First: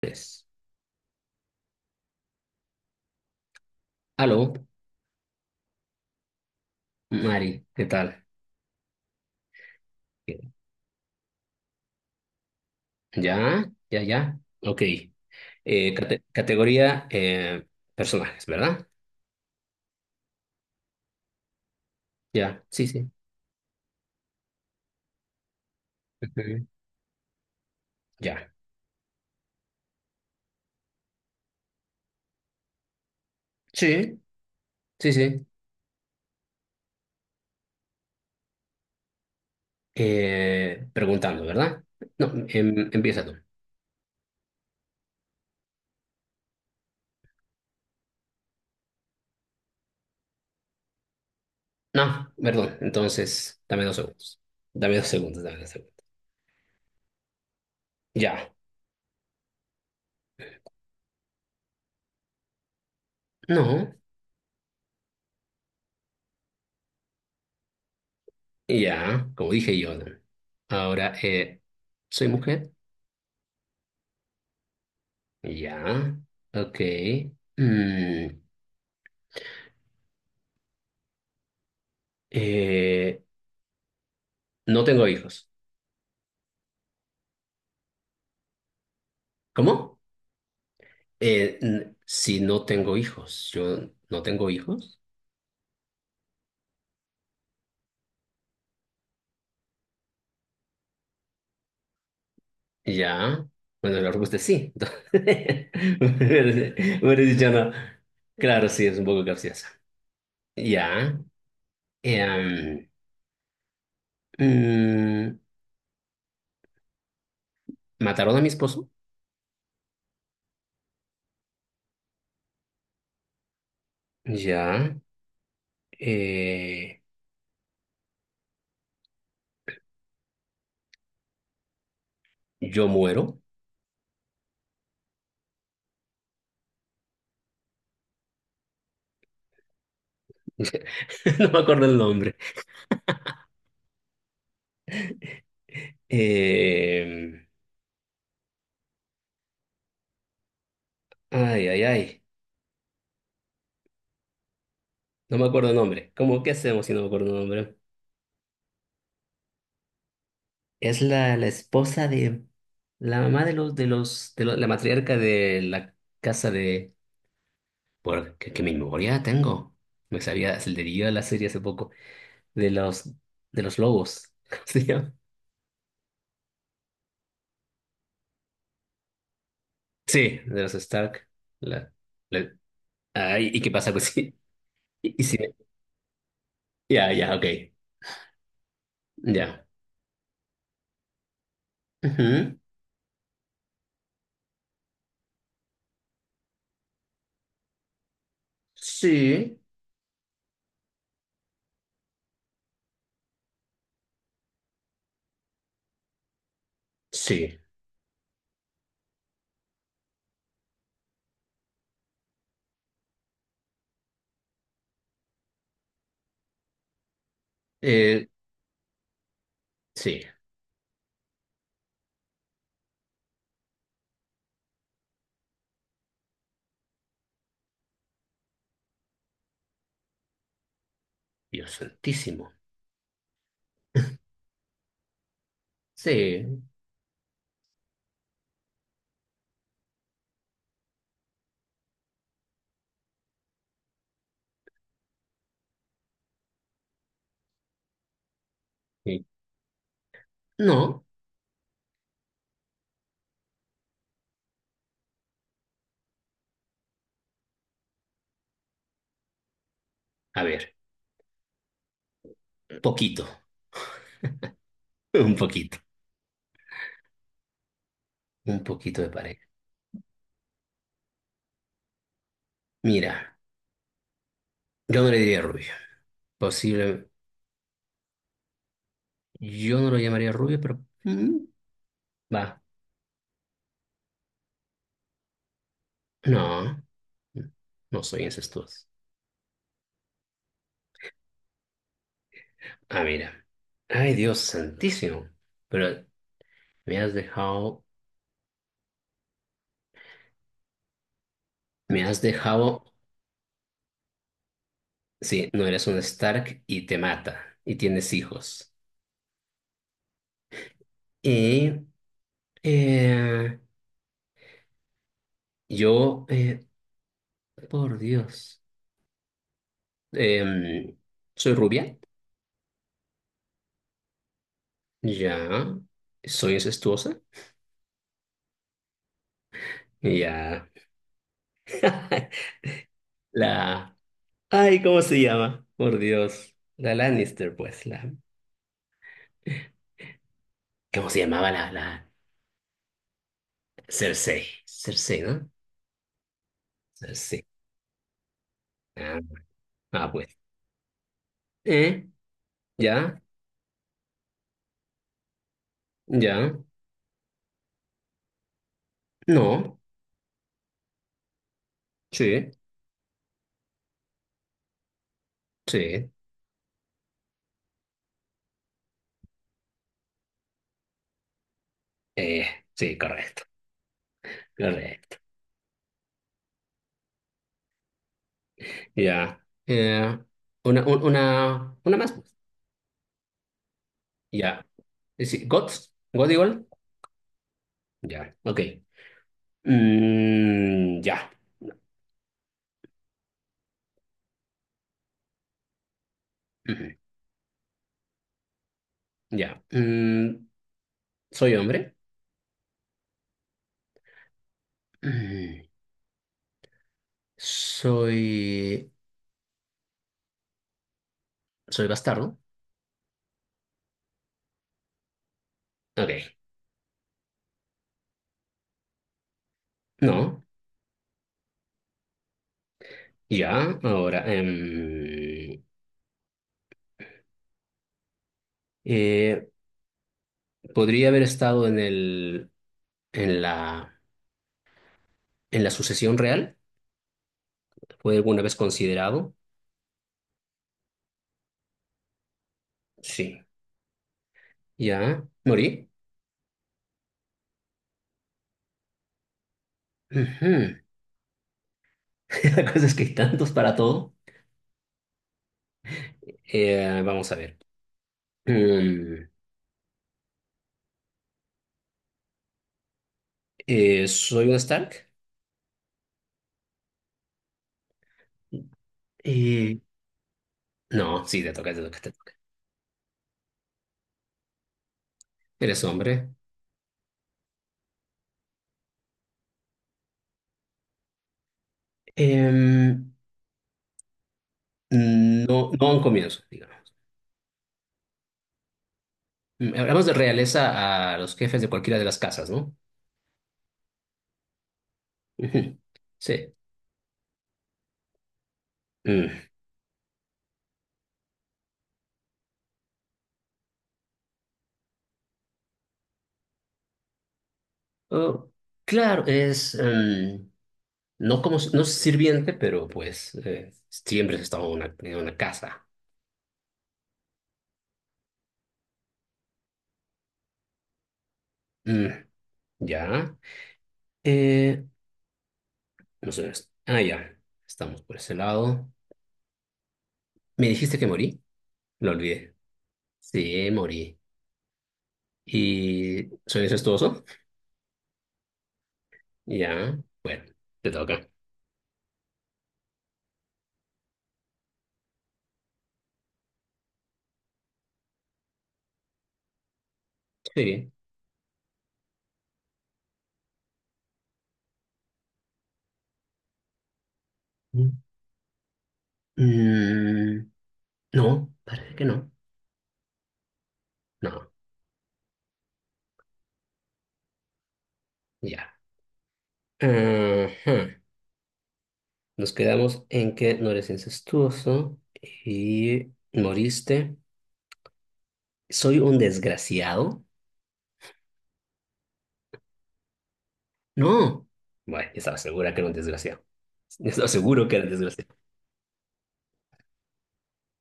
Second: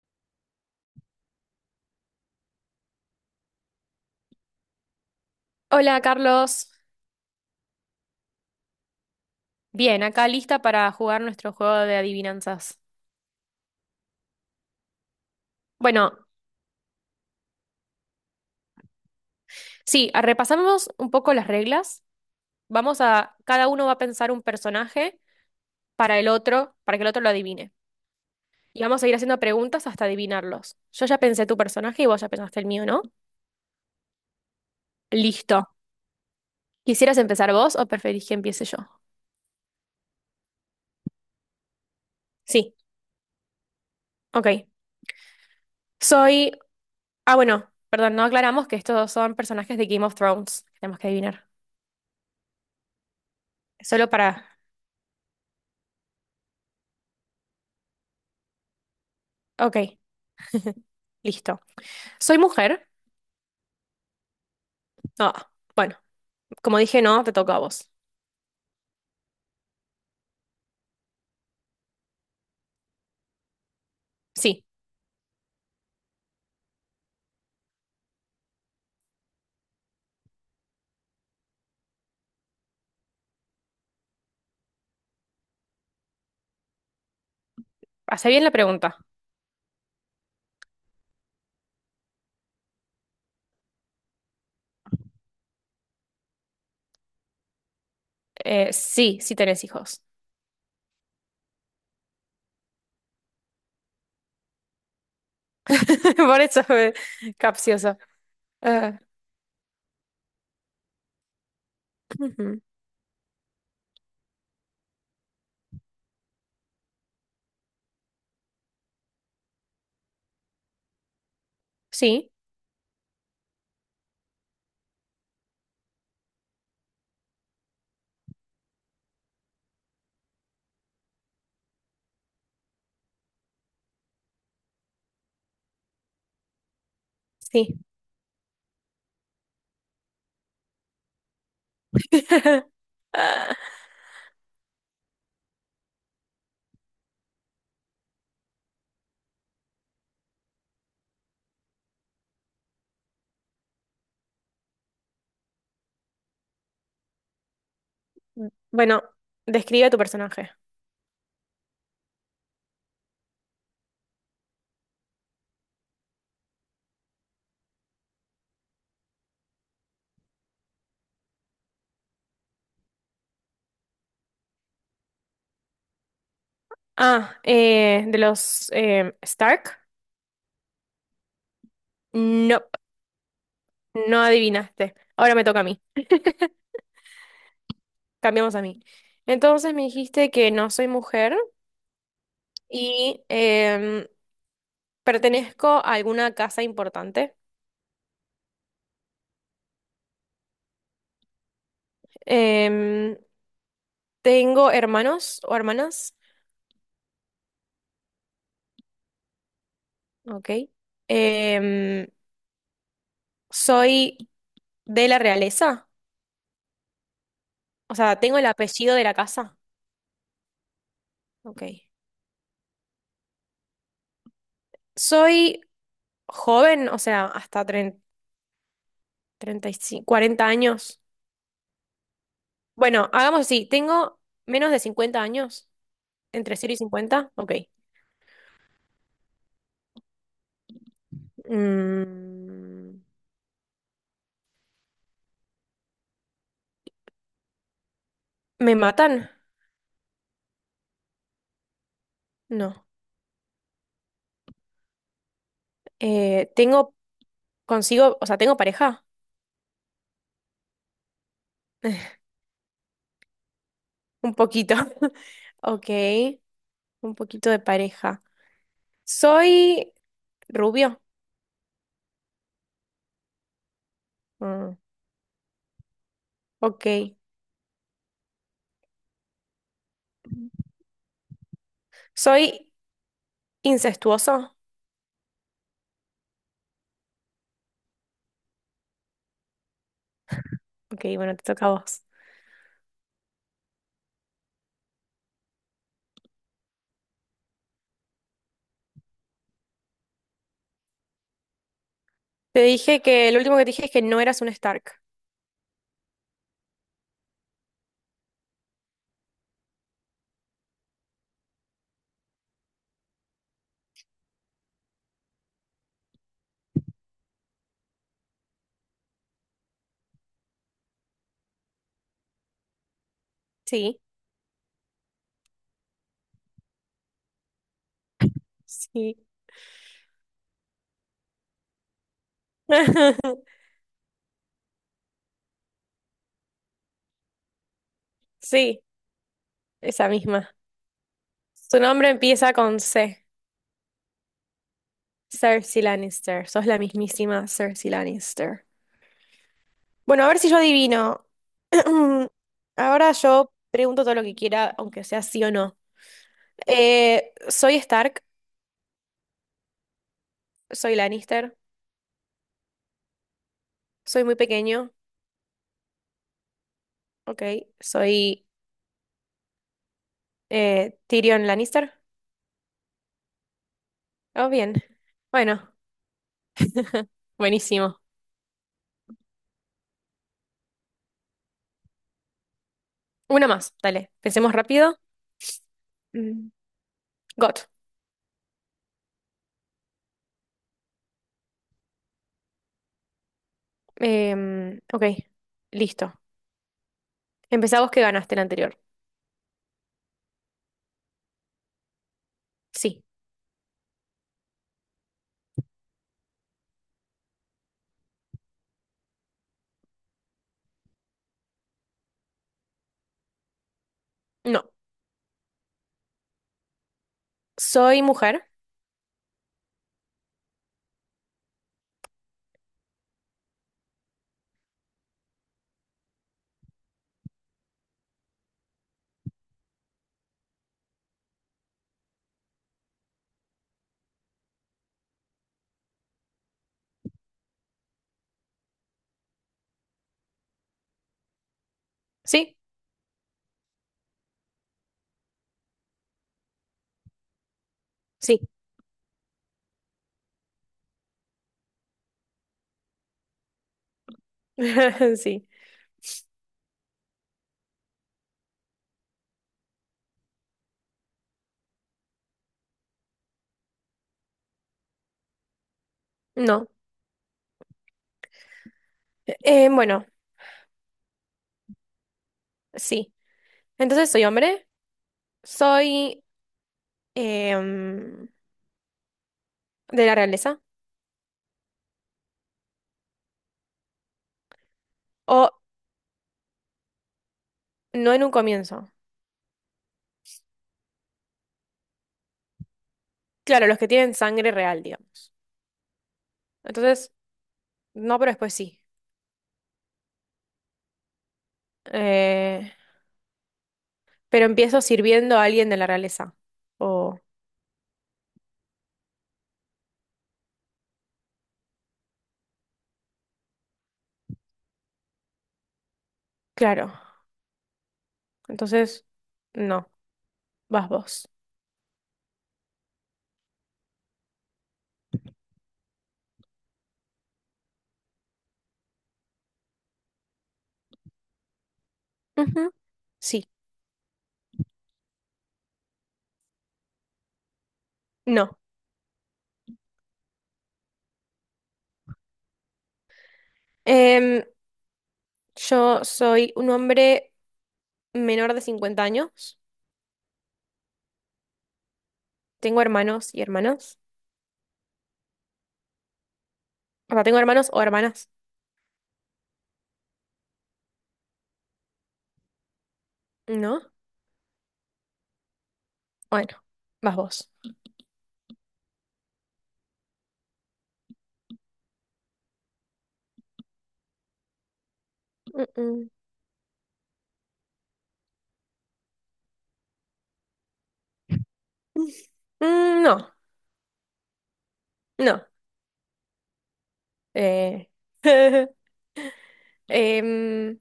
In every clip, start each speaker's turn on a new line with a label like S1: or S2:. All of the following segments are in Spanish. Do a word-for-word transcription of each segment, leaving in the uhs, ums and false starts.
S1: Pues, aló,
S2: Hola Carlos,
S1: Mari, ¿qué tal?
S2: bien, acá lista para jugar nuestro juego de adivinanzas.
S1: Ya, ya, ya. Ok. Eh,
S2: Bueno,
S1: cate- categoría, eh, personajes, ¿verdad?
S2: sí, a- repasamos un poco las reglas.
S1: Ya, sí,
S2: Vamos
S1: sí.
S2: a, cada uno va a pensar un personaje para el
S1: Ujú.
S2: otro, para que el otro lo adivine.
S1: Ya.
S2: Y vamos a ir haciendo preguntas hasta adivinarlos. Yo ya pensé tu personaje y vos ya pensaste el mío, ¿no?
S1: Sí, sí, sí.
S2: Listo. ¿Quisieras empezar vos o preferís que empiece yo?
S1: Eh, preguntando, ¿verdad? No,
S2: Sí,
S1: em, empieza tú.
S2: ok. Soy... Ah, bueno, perdón, no aclaramos que estos son personajes de Game of Thrones que tenemos que adivinar.
S1: No, perdón. Entonces, dame dos
S2: Solo
S1: segundos.
S2: para...
S1: Dame dos segundos, dame dos segundos. Ya.
S2: Ok, listo. Soy mujer.
S1: No,
S2: Ah, bueno, como dije, no, te toca a vos.
S1: ya, como dije yo. ¿No? Ahora, eh, ¿soy mujer?
S2: Sí,
S1: Ya. Ok. Mm. Eh, no tengo hijos.
S2: hace bien la pregunta.
S1: ¿Cómo? Eh, n- si no tengo hijos, yo no tengo hijos.
S2: Eh, sí, sí tenés hijos.
S1: Ya, bueno, la respuesta es sí. Entonces,
S2: Por eso fue
S1: hubiera dicho no.
S2: capciosa.
S1: Claro, sí,
S2: Eh,
S1: es un poco capciosa. Ya.
S2: ujú.
S1: eh, mm, ¿Mataron a mi esposo?
S2: Sí,
S1: Ya. eh, yo muero.
S2: sí.
S1: No me acuerdo el nombre. Eh, Ay, ay, ay. No me acuerdo el nombre. ¿Cómo qué hacemos si no me acuerdo el nombre?
S2: Bueno, describe a tu personaje.
S1: Es la, la esposa de la mamá de los de los de lo- la matriarca de la casa de, por qué, qué memoria tengo. Me sabía, se le dio a la serie hace poco, de los, de los lobos. ¿Cómo se llama?
S2: Ah, eh, de los eh, Stark.
S1: Sí, de los Stark. La, la-
S2: No,
S1: ah, ¿y y qué pasa pues
S2: no
S1: sí?
S2: adivinaste.
S1: Y, y
S2: Ahora
S1: sí,
S2: me toca a mí.
S1: ya, ya, ok.
S2: Cambiamos a mí.
S1: Ya.
S2: Entonces me dijiste que no soy mujer
S1: Ujú.
S2: y em, pertenezco a alguna casa importante.
S1: Sí,
S2: Em, Tengo hermanos o hermanas,
S1: sí.
S2: ok. Em, soy de la realeza, o sea,
S1: Eh,
S2: tengo el apellido de la casa,
S1: sí.
S2: ok. Soy joven, o sea, hasta treinta, treinta y cinco, cuarenta años.
S1: Dios santísimo.
S2: Bueno, hagamos así, tengo menos de cincuenta años, entre
S1: Sí.
S2: cero y cincuenta, ok. Mm, ¿me
S1: Sí.
S2: matan?
S1: No.
S2: No. Eh, tengo consigo, o sea, tengo pareja,
S1: A ver, poquito.
S2: un poquito,
S1: Un poquito.
S2: ok, un poquito de pareja.
S1: Un poquito de pareja.
S2: Soy rubio.
S1: Mira,
S2: Mm,
S1: yo no le diría rubio. Posible.
S2: ok.
S1: Yo no lo llamaría rubio, pero. mm, Va.
S2: Soy incestuoso.
S1: No. No soy incestuoso.
S2: Ok, bueno, te toca a vos.
S1: Ah, mira. Ay, Dios santísimo. Pero me has dejado. Me has
S2: Te
S1: dejado.
S2: dije que el último que te dije es que no eras un Stark.
S1: Sí, no eres un Stark y te mata. Y tienes hijos. Y. eh, yo. Eh, por Dios. Em, Soy rubia.
S2: Sí,
S1: Ya. Soy incestuosa.
S2: sí.
S1: Ya. La... Ay, ¿cómo se llama? Por Dios. La Lannister, pues. La...
S2: Sí, esa misma.
S1: ¿Cómo se llamaba la,
S2: Su
S1: la...
S2: nombre empieza con C.
S1: ¿Cersei? Cersei, ¿no?
S2: Cersei Lannister. Sos la
S1: Cersei.
S2: mismísima Cersei Lannister.
S1: Ah, ah,
S2: Bueno, a ver
S1: pues.
S2: si yo adivino.
S1: ¿Eh?
S2: Ahora
S1: ¿Ya?
S2: yo pregunto todo lo que quiera, aunque sea sí o no.
S1: ¿Ya?
S2: Eh, soy Stark,
S1: No.
S2: soy Lannister,
S1: Sí.
S2: soy muy pequeño.
S1: Sí.
S2: Ok, soy eh, Tyrion Lannister.
S1: Eh, sí, correcto.
S2: Oh, bien.
S1: Correcto.
S2: Bueno, buenísimo.
S1: Ya. Eh, una, un- una, una más. Pues.
S2: Una más, dale. Pensemos
S1: Ya.
S2: rápido.
S1: Eh, Sí. ¿Gods? ¿God
S2: Mm,
S1: igual?
S2: Got.
S1: Ya. Ok. Mm, ya.
S2: Em, ok, listo.
S1: Ujú,
S2: Empezá vos que ganaste el anterior.
S1: ya. Mm, ¿soy hombre?
S2: Sí.
S1: Mm. Soy. Soy bastardo.
S2: No.
S1: Ok.
S2: Soy mujer.
S1: No. Ya. Ahora. em, eh, ¿Podría haber estado en el. En la. En la sucesión real? ¿Fue alguna vez considerado?
S2: Sí.
S1: Sí. Ya. ¿Morí?
S2: Sí.
S1: Ujú. La cosa es que hay tantos para todo.
S2: Sí.
S1: Eh, vamos a ver. Mm, eh, ¿Soy un Stark?
S2: No. Eh,
S1: Eh,
S2: bueno,
S1: no, sí, te toca, te toca, te toca.
S2: sí. Entonces soy hombre.
S1: Eres
S2: Soy
S1: hombre.
S2: em, de la realeza.
S1: Em,
S2: O
S1: no, no a un comienzo, digamos.
S2: no en un comienzo.
S1: Mm, hablamos de realeza a los jefes de cualquiera de las casas, ¿no?
S2: Claro, los que tienen sangre real, digamos.
S1: Ujú. Sí.
S2: Entonces, no, pero después sí.
S1: Mm.
S2: Eh, pero empiezo sirviendo a alguien de la realeza. O,
S1: Oh, claro, es em, no como no sirviente, pero pues eh, siempre has estado en una, en una casa.
S2: claro. Entonces, no, vas vos.
S1: Mm, ya. Eh, no sé. es- Ah, ya. Estamos por ese lado. ¿Me dijiste que morí? Lo olvidé.
S2: Ujú. Sí,
S1: Sí, morí. ¿Y soy incestuoso?
S2: no.
S1: Ya. Bueno, te toca.
S2: Em, yo soy un hombre menor de cincuenta años.
S1: Sí.
S2: Tengo hermanos y hermanas. O sea, tengo hermanos o
S1: Mm.
S2: hermanas.
S1: Mm, no, parece que no.
S2: ¿No?
S1: No.
S2: Bueno, vas vos.
S1: Ya. Ajá. Nos quedamos en que no eres incestuoso y
S2: Mm,
S1: moriste. ¿Soy un desgraciado?
S2: mm. Mm, no,
S1: No. Bueno, estaba
S2: no.
S1: segura que era un desgraciado. Estaba seguro que era
S2: Eh,
S1: un desgraciado.
S2: em,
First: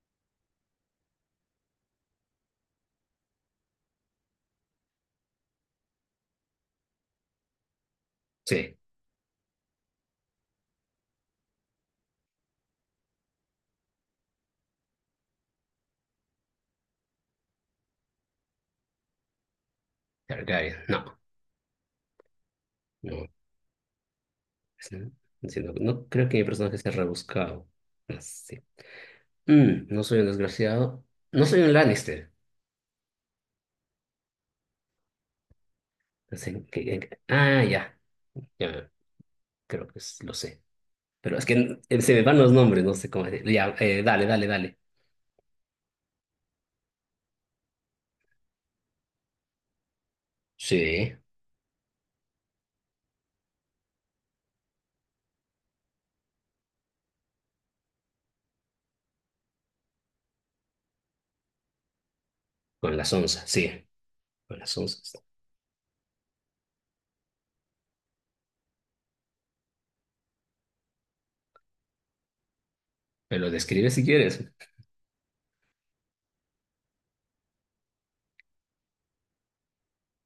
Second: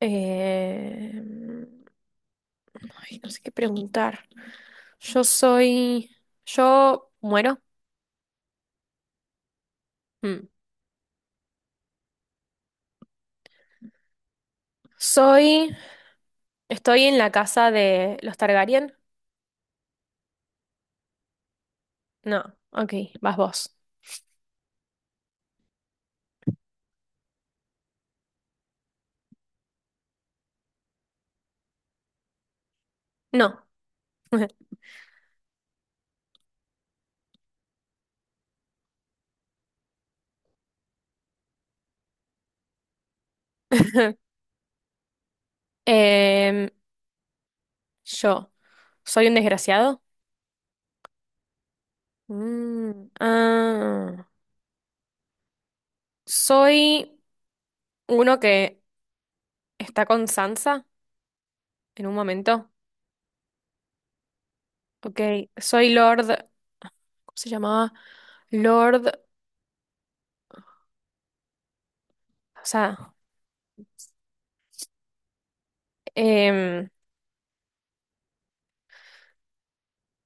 S2: Eh, ay, no sé qué preguntar. Yo soy. Yo muero.
S1: Sí,
S2: Mm. Soy. Estoy en la casa de los Targaryen.
S1: Targaryen. No,
S2: No, ok,
S1: no.
S2: vas vos.
S1: Sí, no, no creo que mi personaje sea rebuscado. Así. Mm, no soy un desgraciado. No soy un Lannister.
S2: No.
S1: Así que- ah, ya. Ya, creo que es- lo sé. Pero es que eh, se me van los nombres, no sé cómo decir. Ya, eh, dale, dale, dale.
S2: Em, yo. ¿Soy un desgraciado?
S1: Sí,
S2: Mm, ah. Soy uno que está con Sansa en un momento.
S1: con las onzas, sí, con las
S2: Ok,
S1: onzas.
S2: soy Lord. ¿Cómo se llamaba? Lord. O sea,
S1: Me lo describes si quieres.
S2: em,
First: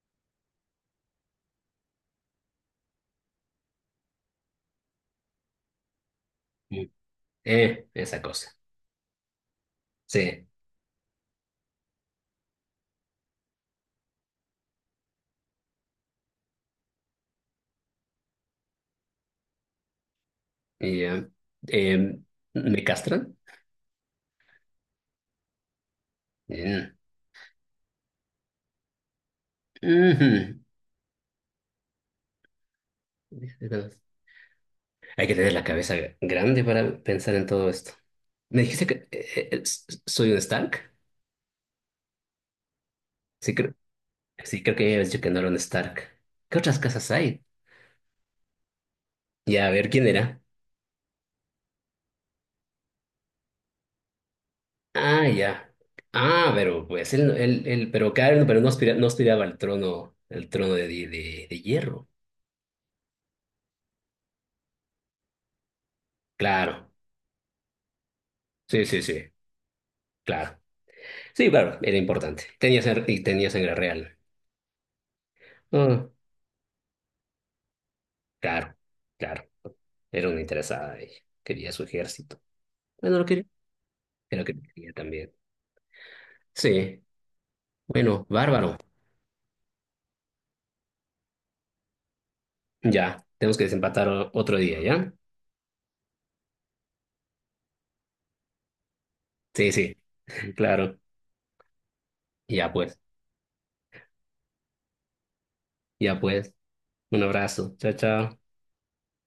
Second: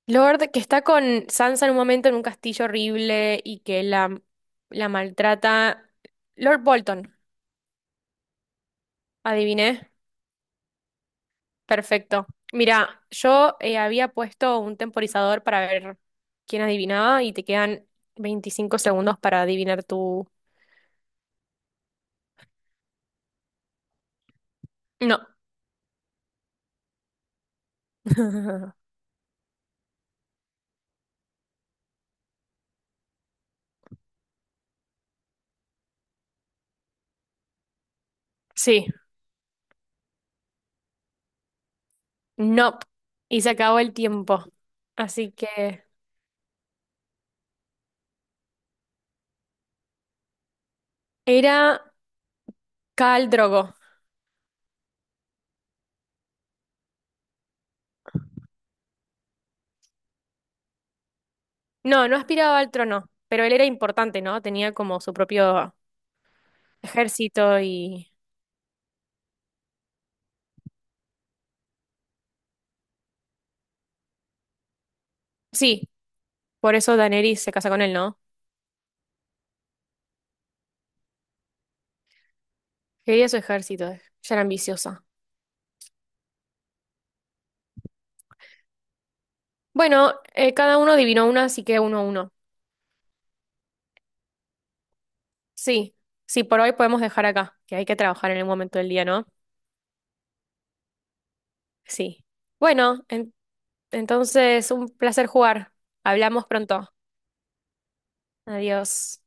S2: Lord que está con Sansa en un momento en un castillo horrible y que la, la maltrata. Lord
S1: Mm.
S2: Bolton,
S1: Eh, esa cosa.
S2: adiviné.
S1: Sí.
S2: Perfecto. Mira, yo eh, había puesto un temporizador para ver quién adivinaba y te quedan veinticinco segundos para adivinar tu...
S1: Y, eh, eh, ¿me castran?
S2: No.
S1: Mm. Ujú. Hay que tener la cabeza grande para pensar en todo esto. ¿Me dijiste
S2: Sí,
S1: que eh, eh, s- soy un Stark?
S2: no. Y se
S1: Sí, creo,
S2: acabó el tiempo.
S1: sí, creo que ya habías dicho que
S2: Así
S1: no era un
S2: que
S1: Stark. ¿Qué otras casas hay? Ya, a ver, ¿quién era?
S2: era Khal Drogo.
S1: Ah, ya. Ah, pero pues él, él, él- pero claro, pero no aspira- no aspiraba al trono, el trono de, de, de- de
S2: No,
S1: hierro.
S2: no aspiraba al trono, pero él era importante, ¿no? Tenía como su propio
S1: Claro.
S2: ejército y...
S1: Sí, sí, sí. Claro. Sí, claro, era importante. Tenía sangre, y tenía sangre real.
S2: Sí,
S1: Ah,
S2: por eso Daenerys se casa con él, ¿no?
S1: claro, claro. Era una interesada ella. Quería su ejército. Bueno, lo
S2: Quería su
S1: quería.
S2: ejército, eh, ya
S1: Era
S2: era
S1: lo que quería
S2: ambiciosa.
S1: también. Sí. Bueno, bárbaro.
S2: Bueno, eh, cada uno adivinó una, así que uno a uno.
S1: Ya. Tenemos que desempatar o- otro día, ¿ya?
S2: Sí, sí, por hoy podemos dejar acá, que hay que trabajar en el momento del día, ¿no?
S1: Sí, sí. Claro.
S2: Sí.
S1: Ya pues.
S2: Bueno, en- entonces un placer jugar.
S1: Ya
S2: Hablamos
S1: pues.
S2: pronto.
S1: Un abrazo. Chao, chao.
S2: Adiós.